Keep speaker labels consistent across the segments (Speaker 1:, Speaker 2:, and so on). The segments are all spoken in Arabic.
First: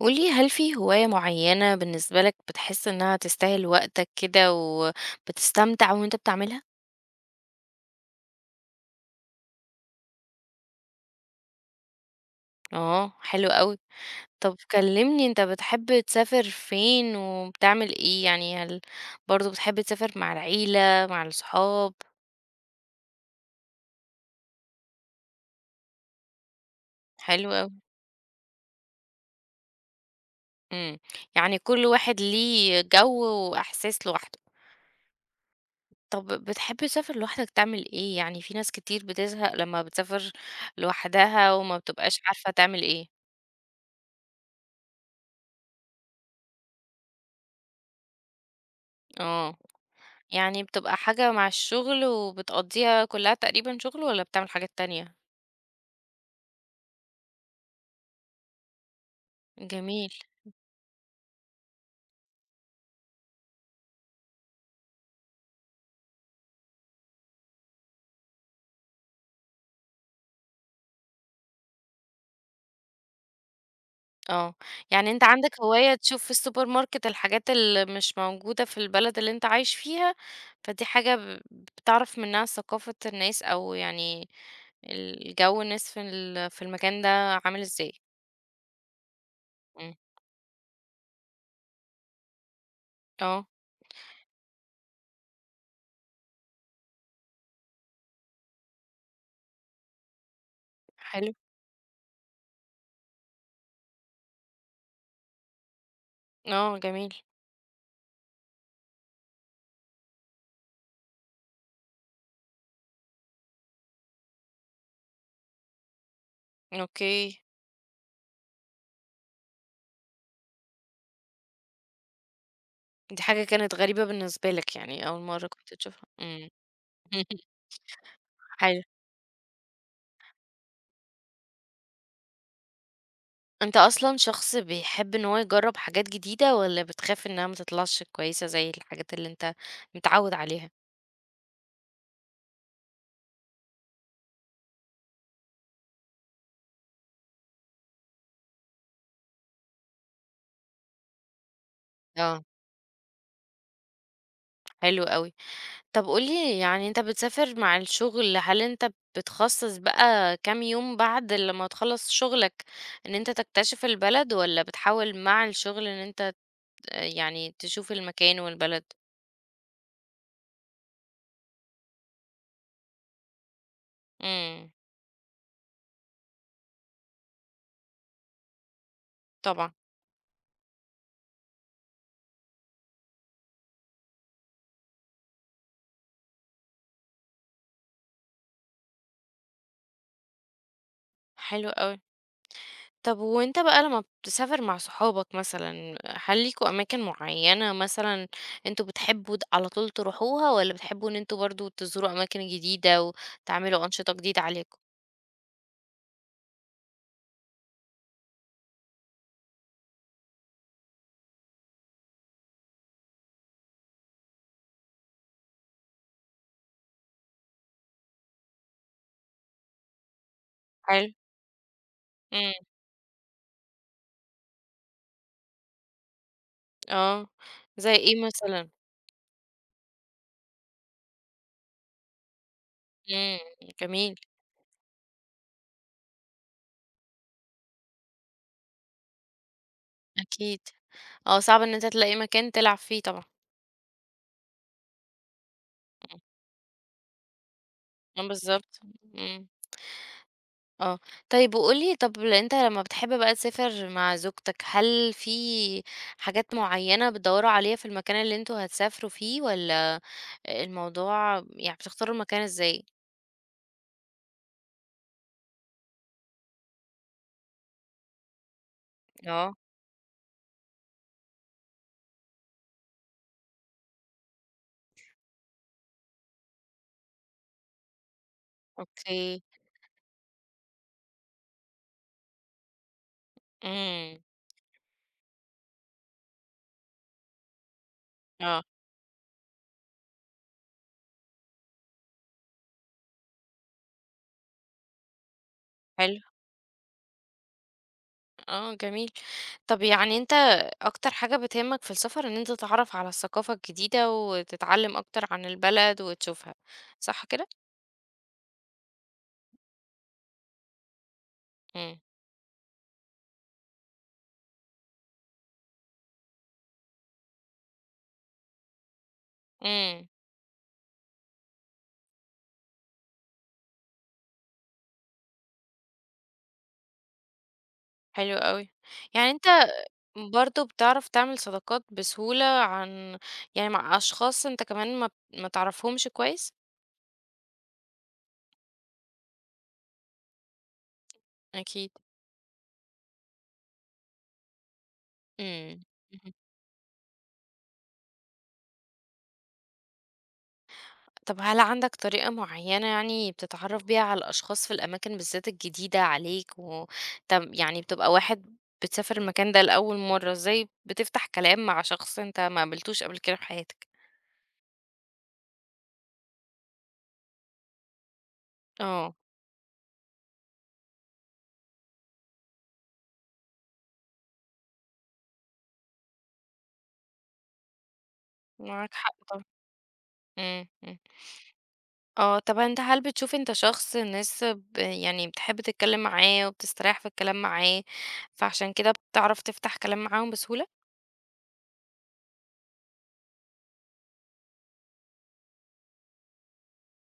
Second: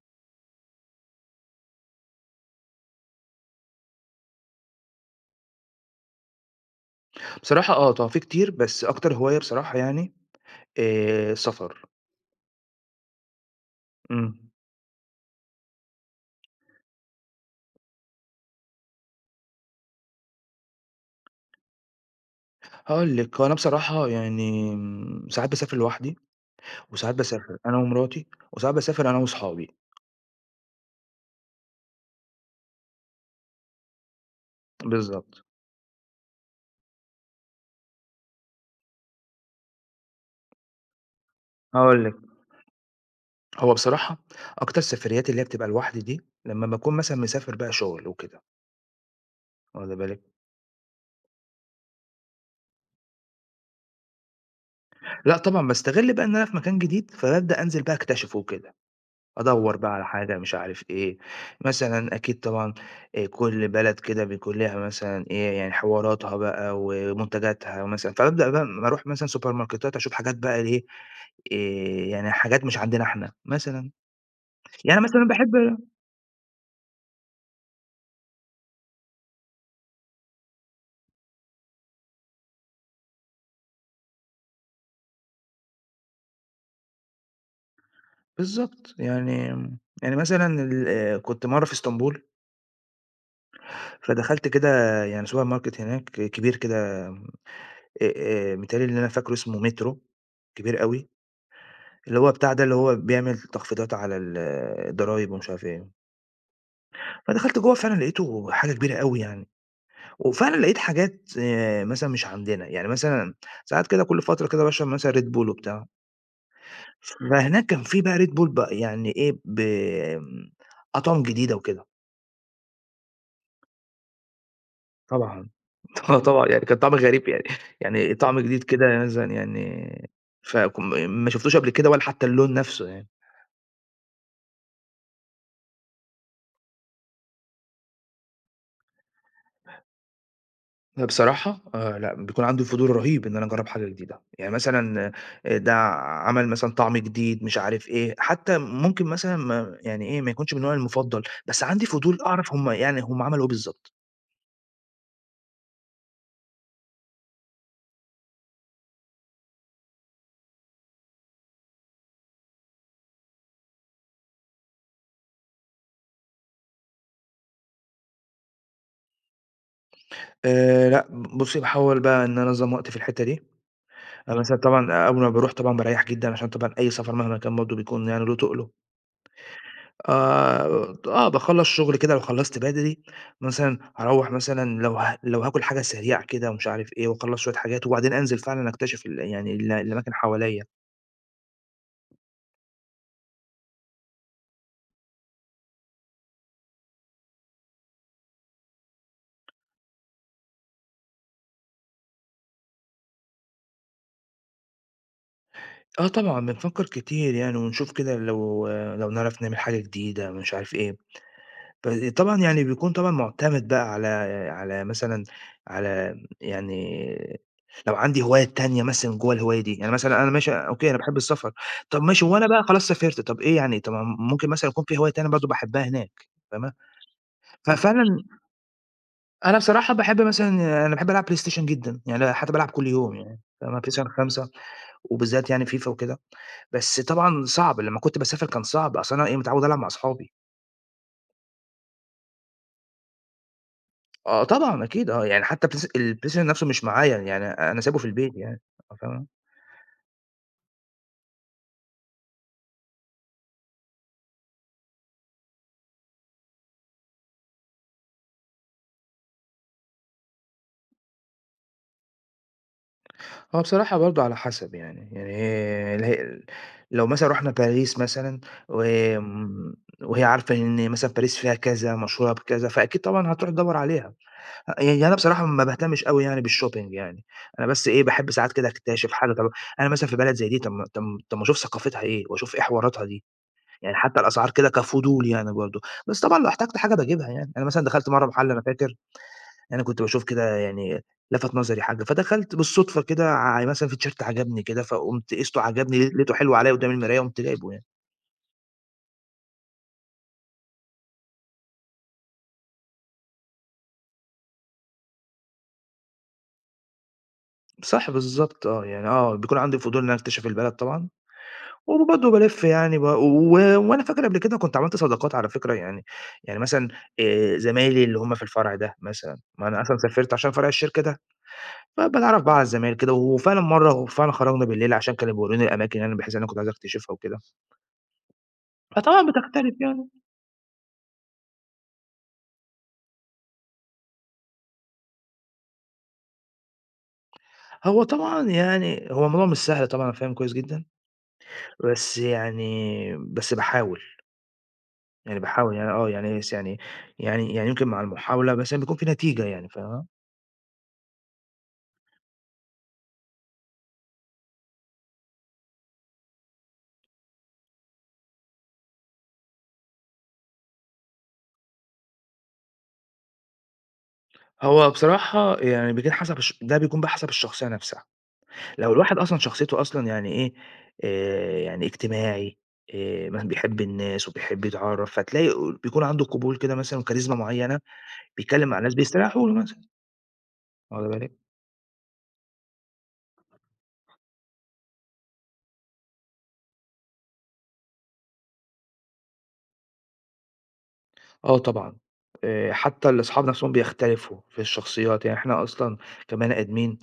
Speaker 1: قولي هل في هواية معينة بالنسبة لك بتحس إنها تستاهل وقتك كده وبتستمتع وأنت بتعملها؟
Speaker 2: بصراحة آه، في كتير، بس أكتر هواية بصراحة يعني السفر.
Speaker 1: آه حلو أوي،
Speaker 2: إمم.
Speaker 1: طب كلمني أنت بتحب تسافر فين وبتعمل إيه؟ يعني هل برضه بتحب تسافر مع العيلة مع الصحاب؟
Speaker 2: هاقول لك، هو أنا بصراحة يعني ساعات باسافر لوحدي، وساعات
Speaker 1: حلو
Speaker 2: باسافر
Speaker 1: أوي،
Speaker 2: أنا ومراتي، وساعات باسافر أنا وصحابي.
Speaker 1: إمم، يعني كل واحد ليه جو وإحساس لوحده،
Speaker 2: بالضبط.
Speaker 1: طب بتحب تسافر لوحدك تعمل إيه؟ يعني في ناس كتير بتزهق لما بتسافر لوحدها وما
Speaker 2: هاقول لِك،
Speaker 1: بتبقاش عارفة تعمل إيه،
Speaker 2: هو بصراحة أكتر السفريات اللي هي بتبقى لوحدي دي، لمّا باكون مثلًا مسافر بقى شغل وكده،
Speaker 1: آه.
Speaker 2: واخدة بالِك.
Speaker 1: يعني بتبقى حاجة مع الشغل وبتقضّيها كلّها تقريبًا شغل والّا بتعمل حاجات تانية؟
Speaker 2: لأ طبعًا باستغل بقى إن أنا في مكان جديد، فبابدأ أنزل بقى أكتشفه وكده. أدوّر بقى على
Speaker 1: جميل،
Speaker 2: حاجة مش عارف إيه، مثلًا أكيد طبعًا كل بلد كده بيكون ليها مثلًا إيه، يعني حواراتها بقى ومنتجاتها مثلًا، فبابدأ بقى أمّا أروح مثلًا سوبر ماركتات أشوف حاجات بقى إيه، آآ يعني حاجات مش عندنا إحنا مثلًا،
Speaker 1: آه،
Speaker 2: يعني
Speaker 1: يعني أنت
Speaker 2: مثلًا باحب
Speaker 1: عندك هواية تشوف في السوبر ماركت الحاجات اللي مش موجودة في البلد اللي أنت عايش فيها، فدي حاجة بتعرف منها ثقافة الناس أو يعني الجو الناس في المكان ده عامل إزاي؟
Speaker 2: بالضبط، يعني
Speaker 1: إمم،
Speaker 2: يعني مثلًا آه، كنت مرّة في إسطنبول،
Speaker 1: آه،
Speaker 2: فدخلت كده يعني سوبر ماركت هناك كبير كده آآ متهيأ لي اللي أنا فاكره اسمه مترو، كبير أوي.
Speaker 1: حلو،
Speaker 2: اللي هو بتاع ده اللي هو بيعمل تخفيضات على الضرايب ومش عارف إيه،
Speaker 1: آه، جميل،
Speaker 2: فدخلت جوّه فعلًا لقيته حاجة كبيرة أوي يعني، وفعلًا لقيت حاجات مثلًا مش عندنا، يعني مثلًا ساعات كده كل فترة كده باشرب مثلًا Red Bull وبتاع،
Speaker 1: أوكي،
Speaker 2: فهناك كان في بقى Red Bull بقى يعني إيه أطعم جديدة وكده،
Speaker 1: دي حاجة كانت غريبة بالنسبة لك يعني أول مرّة
Speaker 2: طبعًا.
Speaker 1: كنت تشوفها،
Speaker 2: آه
Speaker 1: إمم،
Speaker 2: طبعًا يعني كان طعم غريب يعني يعني طعم جديد
Speaker 1: حلو.
Speaker 2: كده مثلًا يعني فكم ما شُفتوش قبل كده ولا حتى اللون نفْسه يعني.
Speaker 1: أنت أصلًا شخص بيحب إن هو يجرّب حاجات جديدة والّا بتخاف إنها ما تطلعش كويسة زي الحاجات اللي أنت متعوّد عليها؟
Speaker 2: لأ بصراحة لأ، بيكون عنده فضول رهيب إن أنا أجرّب حاجة جديدة، يعني مثلًا ده عمل مثلًا طعم جديد مش عارف إيه، حتى ممكن مثلًا ما يعني إيه، ما يكونش من نوعي المفضّل، بس عندي فضول
Speaker 1: آه،
Speaker 2: أعرف هم عملوا إيه بالضبط.
Speaker 1: حلو أوي. طب قُل لي يعني أنت بتسافر مع الشغل، هل أنت بتخصّص بقى كام يوم بعد لمّا تخلّص شغلك إن أنت تكتشف البلد والّا بتحاول مع الشغل إن أنت يعني تشوف المكان والبلد؟
Speaker 2: لأ، بُصّي باحاول بقى إن أنا أنظّم وقتي في الحتّة دي، أنا مثلًا
Speaker 1: إمم،
Speaker 2: طبعًا أول ما باروح طبعًا باريّح جدًا عشان طبعًا أي سفر مهما كان برضه بيكون يعني له تُقله.
Speaker 1: طبعًا،
Speaker 2: آه، آه، باخلّص شغل كده لو خلّصت بدري، مثلًا هاروّح مثلًا لو هاكل حاجة سريعة كده ومش عارف إيه واخلّص شوية حاجات، وبعدين أنزل فعلًا أكتشف ال يعني ال الأماكن حواليّا.
Speaker 1: حلو أوي. طب وأنت بقى لمّا بتسافر مع صحابك مثلًا، هل ليكم أماكن معيّنة مثلًا أنتم بتحبوا على طول تروحوها، والّا بتحبوا إن أنتم برضه تزوروا أماكن جديدة وتعملوا أنشطة جديدة عليكم؟
Speaker 2: آه طبعًا، بنفكّر كتير يعني ونشوف كده لو نعرف نعمل حاجة جديدة مش عارف إيه. طبعًا يعني بيكون طبعًا مُعتمد بقى على على مثلًا على يعني لو عندي هوايات تانية مثلًا جوّه الهواية دي، يعني مثلًا أنا ماشي أوكي أنا
Speaker 1: حلو،
Speaker 2: باحب السفر، طَب ماشي وأنا
Speaker 1: إمم،
Speaker 2: بقى خلاص سافرت، طَب إيه يعني طَب ما ممكن مثلًا يكون في هواية تانية برضه باحبها هناك فاهمة؟
Speaker 1: آه، زي
Speaker 2: ففعلًا
Speaker 1: إيه مثلًا؟
Speaker 2: أنا بصراحة باحب مثلًا أنا باحب ألعب بلاي ستيشن جدًا، يعني حتى بالعب كل يوم
Speaker 1: إمم،
Speaker 2: يعني فاهمة، بلاي ستيشن
Speaker 1: جميل،
Speaker 2: 5 وبالذات يعني فيفا وكده، بس طبعًا صعب لمّا كنت باسافر كان صعب، أصل أنا إيه متعود ألعب مع أصحابي.
Speaker 1: أكيد، آه، صعب إن أنت تلاقي مكان تلعب فيه طبعًا،
Speaker 2: آه طبعًا أكيد آه، يعني حتى
Speaker 1: إمم،
Speaker 2: البلايس الPlayStation نَفْسه مش معايا، يعني أنا سايبه في
Speaker 1: آه
Speaker 2: البيت يعني،
Speaker 1: بالضبط،
Speaker 2: آه فاهمة؟
Speaker 1: إمم. آه. طيب وقُل لي طب أنت لمّا بتحب بقى تسافر مع زوجتك، هل في حاجات معيّنة بتدوّروا عليها في المكان اللي أنتم هتسافروا فيه والّا الموضوع يعني بتختاروا المكان إزاي؟
Speaker 2: هو بصراحة برضه على حسب يعني، يعني اللي هي لو مثلًا رُحنا باريس مثلًا
Speaker 1: آه،
Speaker 2: وآمم، وهي عارفة إن مثلًا باريس فيها كذا، مشهورة بكذا، فأكيد طبعًا هتروح تدوّر عليها، أ يعني يعني أنا بصراحة ما باهتمش أوي يعني بالshopping يعني، أنا بس إيه، باحب ساعات كده أكتشف حاجة،
Speaker 1: أوكي.
Speaker 2: طب أنا مثلًا في بلد زي دي، طب ما أشوف ثقافتها إيه وأشوف إيه حواراتها دي. يعني
Speaker 1: إمم.
Speaker 2: حتى الأسعار كده كفضول يعني برضه، بس طبعًا لو احتجت حاجة باجيبها يعني، أنا مثلًا دخلت مرّة محل أنا
Speaker 1: آه،
Speaker 2: فاكر، أنا كنت باشوف كده يعني لَفَت نظري حاجة، فدخلت بالصدفة كده مثلًا في تيشيرت عجبني كده، فقُمت قِسته عجبني
Speaker 1: حلو.
Speaker 2: لقيته حلو عليَّ قدّام المراية قُمت جايبه يعني.
Speaker 1: آه، جميل. طب يعني أنت أكتر حاجة بتهمك في السفر إن أنت تتعرّف على الثقافة الجديدة وتتعلّم أكتر عن البلد وتشوفها، صح كده؟
Speaker 2: صح بالضبط آه، يعني آه، بيكون عندي فضول إن أنا أكتشف البلد طبعًا،
Speaker 1: إمم.
Speaker 2: وبرضه بالِف يعني ب و وأنا فاكر قبل كده كنت عملت صداقات على فكرة يعني، يعني مثلًا زمايلي اللي هُم في الفرع ده مثلًا، ما أنا أصلًا
Speaker 1: إمم،
Speaker 2: سافرت عشان فرع الشركة ده. فباتعرّف بقى على الزمايل كده، وفعلًا خرجنا بالليل عشان كانوا بيورّوني الأماكن اللي أنا بحيث إن أنا كنت عايز أكتشفها وكده،
Speaker 1: حلو أوي.
Speaker 2: فطبعًا
Speaker 1: يعني أنت
Speaker 2: بتختلف يعني.
Speaker 1: برضه بتعرف تعمل صداقات بسهولة عن يعني مع أشخاص أنت كمان ما تعرفهمش كويس؟
Speaker 2: هو طبعًا يعني هو الموضوع مش سهل طبعًا أنا فاهم كويس جدًا،
Speaker 1: أكيد،
Speaker 2: بس باحاول، يعني باحاول
Speaker 1: إمم،
Speaker 2: يعني آه،
Speaker 1: اهم.
Speaker 2: يعني بس يعني يعني يمكن مع المحاولة مثلًا بيكون في نتيجة يعني فاهمة؟
Speaker 1: طب هل عندك طريقة معينة يعني بتتعرف بيها على الأشخاص في الأماكن بالذات الجديدة عليك طب يعني بتبقى واحد بتسافر المكان ده لأول مرة، إزاي بتفتح كلام مع شخص أنت ما قابلتوش قبل كده في حياتك؟
Speaker 2: هو بصراحة يعني بيكون حسب الش ده بيكون بقى حسب الشخصية نَفْسها. لو
Speaker 1: آه،
Speaker 2: الواحد أصلًا شخصيته أصلًا يعني إيه، يعني اجتماعي، مثلًا بيحب الناس وبيحب يتعرّف، فتلاقي بيكون عنده قبول كده مثلًا وكاريزما معيّنة، بيتكلّم مع
Speaker 1: معاك
Speaker 2: ناس
Speaker 1: حق طبعًا،
Speaker 2: بيستريحوا له مثلًا،
Speaker 1: إمم، إمم.
Speaker 2: واخد بالِك؟
Speaker 1: آه، طب أنت هل بتشوف أنت شخص الناس يعني بتحب تتكلم معاه وبتستريح في الكلام معاه، فعشان كده بتعرف تفتح كلام معاهم بسهولة؟
Speaker 2: آه طبعًا، حتى الأصحاب نَفْسهم بيختلفوا في الشخصيات، يعني إحنا أصلًا كبني آدمين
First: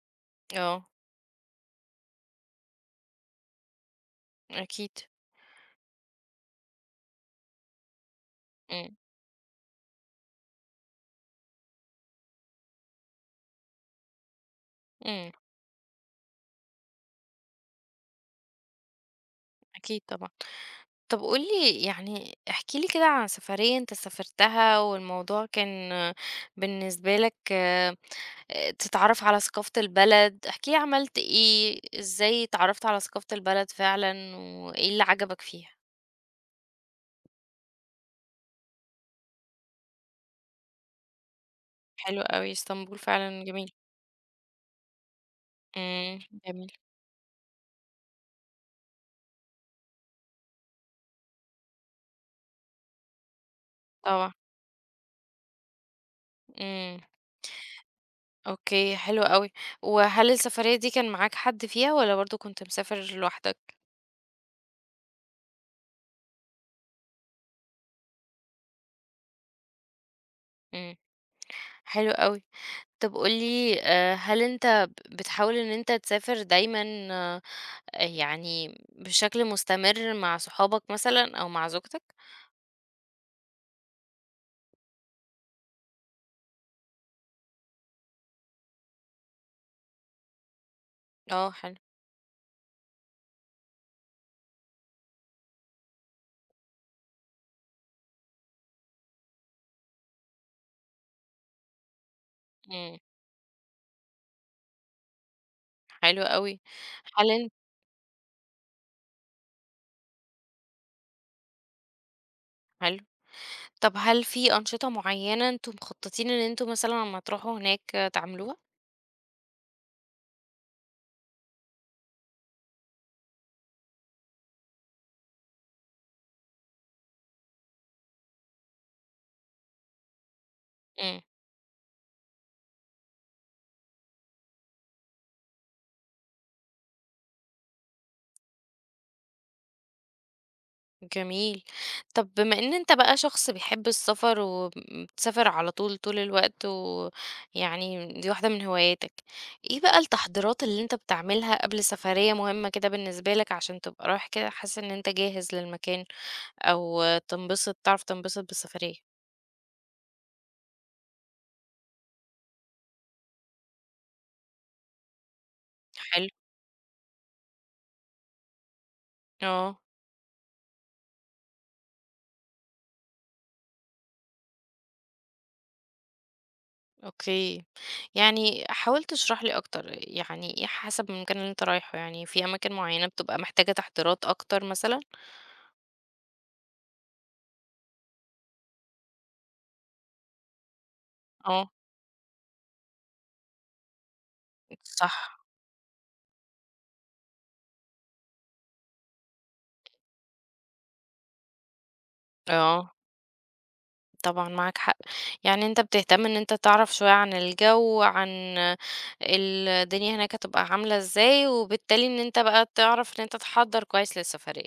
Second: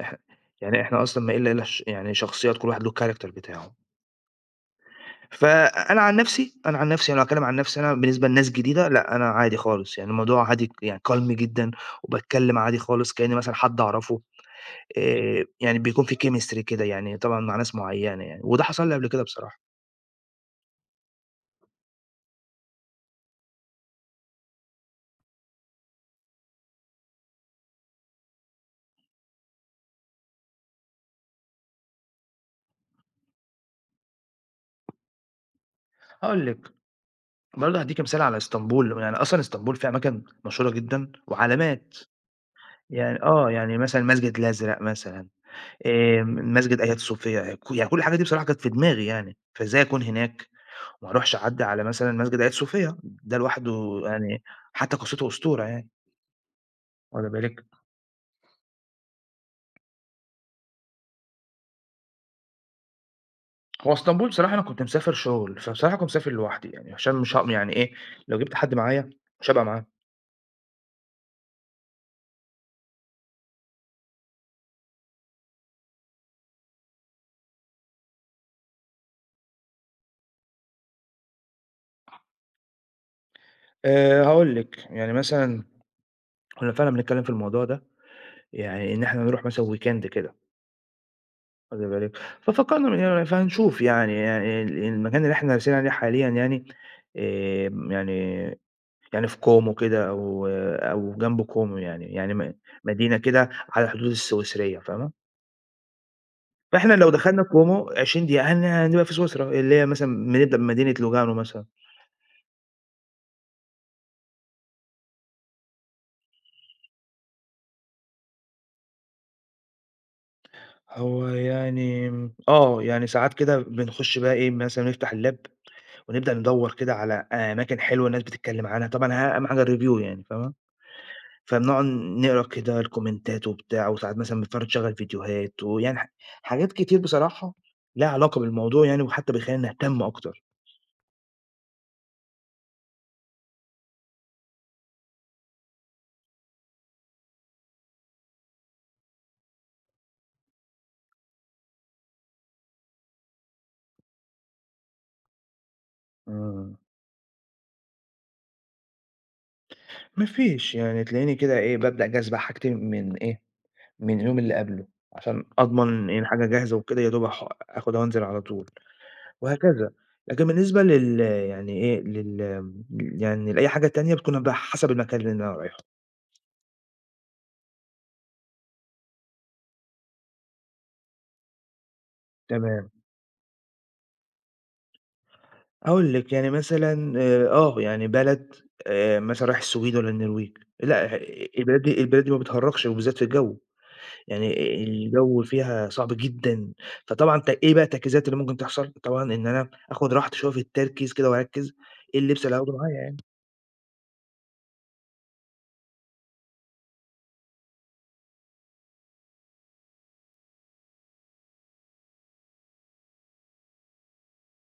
Speaker 2: إح يعني
Speaker 1: آه،
Speaker 2: إحنا أصلًا ما إلا يعني شخصيات كل واحد له الcharacter بتاعه.
Speaker 1: أكيد،
Speaker 2: فأنا عن نفسي أنا عن نفسي أنا هاتكلم عن نفسي أنا بالنسبة لناس جديدة
Speaker 1: إمم،
Speaker 2: لأ، أنا عادي خالص، يعني الموضوع هادي يعني calm جدًا وباتكلم عادي خالص كإني مثلًا حد أعرفه،
Speaker 1: إمم،
Speaker 2: يعني بيكون في chemistry كده يعني طبعًا مع ناس معيّنة يعني، وده حصل لي قبل كده بصراحة.
Speaker 1: أكيد طبعًا. طب قُل لي يعني احكِ لي كده عن سفرية أنت سافرتها والموضوع كان بالنسبة لك تتعرف على ثقافة البلد، احكِ لي عملت إيه، إزاي اتعرفت على ثقافة البلد فعلًا وإيه اللي عجبك فيها؟
Speaker 2: هاقول لِك برضه هادّيكِ مثال على إسطنبول، يعني أصلًا إسطنبول فيها أماكن مشهورة جدًا وعلامات،
Speaker 1: حلو أوي، إسطنبول
Speaker 2: يعني
Speaker 1: فعلًا
Speaker 2: آه،
Speaker 1: جميلة،
Speaker 2: يعني مثلًا المسجد الأزرق مثلًا،
Speaker 1: إمم، جميل.
Speaker 2: مسجد آية صوفيا، يعني كل الحاجات دي بصراحة كانت في دماغي يعني، فإزاي أكون هناك ما أروحش أعدّي على مثلًا مسجد آية صوفيا، ده لوحده
Speaker 1: طبعًا،
Speaker 2: يعني حتى قصته أسطورة يعني،
Speaker 1: إمم.
Speaker 2: واخدة بالِك؟
Speaker 1: أوكي، حلو أوي. وهل السفرية دي كان معاك حد فيها والّا برضه كنت مسافر لوحدك؟
Speaker 2: هو اسطنبول بصراحة أنا كنت مسافر شغل، فبصراحة كنت مسافر لوحدي يعني، عشان مش يعني إيه، لو جِبت حد معايا مش هابقى معاه.
Speaker 1: إمم، حلو أوي. طب قُل لي هل أنت بتحاول إن أنت تسافر دايمًا آه، يعني بشكل مستمر مع صحابك مثلًا أو مع زوجتك؟
Speaker 2: هاقول لِك، يعني مثلًا كنا فعلًا بنتكلّم في الموضوع ده، يعني إن إحنا نروح مثلًا weekend كده،
Speaker 1: آه، حلو،
Speaker 2: واخدة بالِك؟ ففكّرنا فهنشوف يعني المكان اللي إحنا راسين عليه حاليًا يعني يعني يعني في كومو كده أو جنب كومو يعني، يعني
Speaker 1: إمم،
Speaker 2: مدينة كده على حدود السويسرية فاهمة،
Speaker 1: حلو أوي.
Speaker 2: فإحنا لو
Speaker 1: هل
Speaker 2: دخلنا
Speaker 1: أن
Speaker 2: كومو 20 دقيقة هنبقى في سويسرا، اللي هي مثلًا بنبدأ بمدينة لوجانو مثلًا،
Speaker 1: حلو. طب هل في أنشطة معينة أنتم مخططين إن أنتم مثلًا أمّا تروحوا هناك آه، تعملوها؟
Speaker 2: هو يعني آه، يعني ساعات كده بنخش بقى إيه مثلًا نفتح اللاب ونبدأ ندوّر كده على أماكن حلوة الناس بتتكلم عنها، طبعًا أهم حاجة الreview يعني فاهمة.
Speaker 1: إمم.
Speaker 2: فبنقعد نقرا كده الكومنتات وبتاع، وساعات مثلًا بنتفرج نشغّل فيديوهات ويعني حاجات كتير بصراحة ليها علاقة بالموضوع يعني، وحتى بتخلّينا نهتم أكتر.
Speaker 1: جميل. طب بما إن أنت بقى شخص بيحب السفر وبتسافر على طول، طول الوقت ويعني دي واحدة من هواياتك، إيه بقى التحضيرات اللي أنت بتعملها قبل سفرية مهمة كده بالنسبة لك عشان تبقى رايح كده حاسس إن أنت جاهز للمكان
Speaker 2: إمم.
Speaker 1: أو تنبسط بالسفرية؟
Speaker 2: ما فيش، يعني تلاقيني كده إيه، بابدأ جاهز بحاجتي من إيه، من اليوم اللي قبله، عشان أضمن إن
Speaker 1: حلو.
Speaker 2: الحاجة جاهزة وكده يا دوب آخدها وأنزل على طول
Speaker 1: آه،
Speaker 2: وهكذا. لكن بالنسبة يعني إيه، يعني لأي حاجة تانية بتكون بقى حسب المكان اللي أنا رايحه.
Speaker 1: أوكي. يعني حاول تشرح لي أكتر، يعني إيه حسب المكان اللي أنت رايحه؟ يعني في أماكن
Speaker 2: تمام.
Speaker 1: معينة بتبقى محتاجة تحضيرات أكتر مثلًا؟
Speaker 2: هاقول لِك، يعني مثلًا آه، يعني بلد مثلًا رايح السويد والّا النرويج، لأ
Speaker 1: آه،
Speaker 2: البلاد دي ما بتهرّجش وبالذات في الجو، يعني
Speaker 1: صح.
Speaker 2: الجو فيها صعب جدًا، فطبعًا إيه بقى التركيزات اللي ممكن تحصل؟ طبعًا إن أنا آخُد راحتي شوية في التركيز كده وأركّز، إيه اللبس اللي هاخده
Speaker 1: آه.
Speaker 2: معايا يعني.
Speaker 1: طبعًا معاك حق، يعني أنت بتهتم إن أنت تعرف شوية عن الجو، عن الدنيا هناك هتبقى عاملة إزاي، وبالتالي إن أنت بقى تعرف إن أنت تحضّر كويس للسفرية،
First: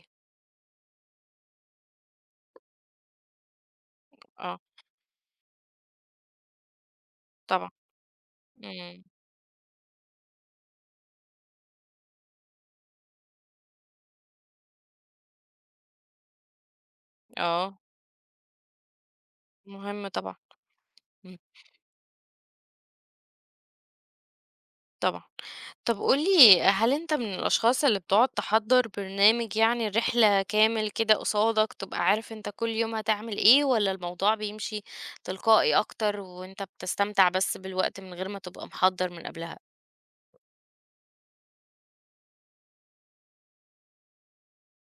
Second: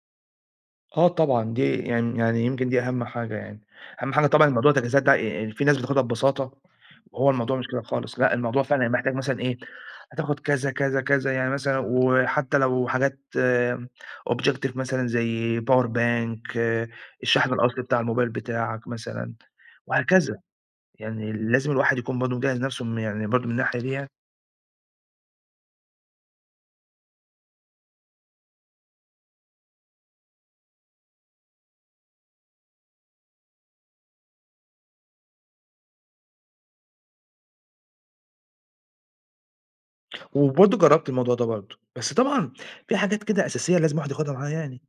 Speaker 2: آه طبعًا، دي يعني يمكن دي أهم حاجة يعني، أهم حاجة طبعًا
Speaker 1: آه
Speaker 2: موضوع التجهيزات ده في ناس بتاخدها ببساطة، وهو الموضوع مش
Speaker 1: طبعًا،
Speaker 2: كده خالص، لأ الموضوع فعلًا يعني
Speaker 1: إمم،
Speaker 2: محتاج مثلًا إيه، هتاخد كذا، كذا، كذا، يعني مثلًا وحتى لو حاجات objective مثلًا زي power bank الشحن
Speaker 1: آه،
Speaker 2: الأصلي بتاع الموبايل بتاعك مثلًا،
Speaker 1: مهم طبعًا،
Speaker 2: وهكذا، يعني
Speaker 1: إمم،
Speaker 2: لازم الواحد يكون برضه مجهّز نفسه يعني برضه من الناحية دي يعني،
Speaker 1: طبعًا. طب قُل لي هل أنت من الأشخاص اللي بتقعد تحضّر برنامج يعني رحلة كامل كده قصادك، تبقى عارف أنت كل يوم هتعمل إيه، والّا الموضوع بيمشي تلقائي أكتر، وأنت بتستمتع بس بالوقت من غير ما تبقى محضّر من قبلها؟
Speaker 2: وبرضه جرّبت الموضوع ده برضه، بس طبعًا في حاجات كده أساسية لازم الواحد ياخدها معاه يعني.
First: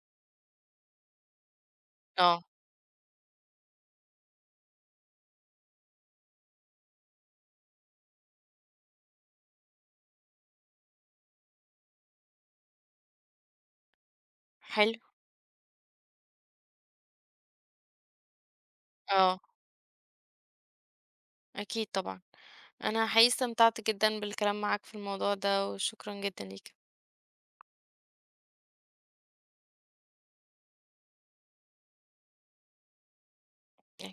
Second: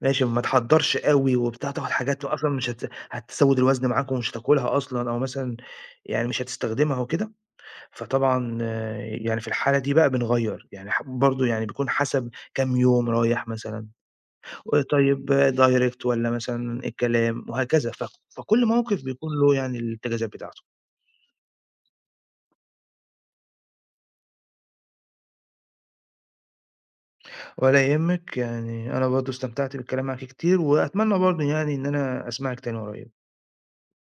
Speaker 2: ماشي، ما تحضّرش أوي وبتاع، تاخُد حاجات
Speaker 1: آه،
Speaker 2: أصلًا مش هت هتسوِّد الوزن معاك ومش هتاكلها أصلًا أو مثلًا يعني مش هتستخدمها وكده، فطبعًا آه، يعني في الحالة دي بقى بنغيّر، يعني برضه يعني بيكون حسب كام يوم رايح مثلًا،
Speaker 1: حلو.
Speaker 2: وطيب direct والّا مثلًا الكلام وهكذا، فكل موقِف بيكون
Speaker 1: آه،
Speaker 2: له يعني الإتجاذات بتاعته.
Speaker 1: أكيد طبعًا. أنا حقيقي استمتعت جدًا بالكلام معاك في الموضوع ده، وشكرًا جدًا ليك.
Speaker 2: ولا يهمِّك، يعني أنا برضه استمتعت بالكلام معاكِ كتير وأتمنى برضه يعني إن أنا أسمعِك تاني قريب.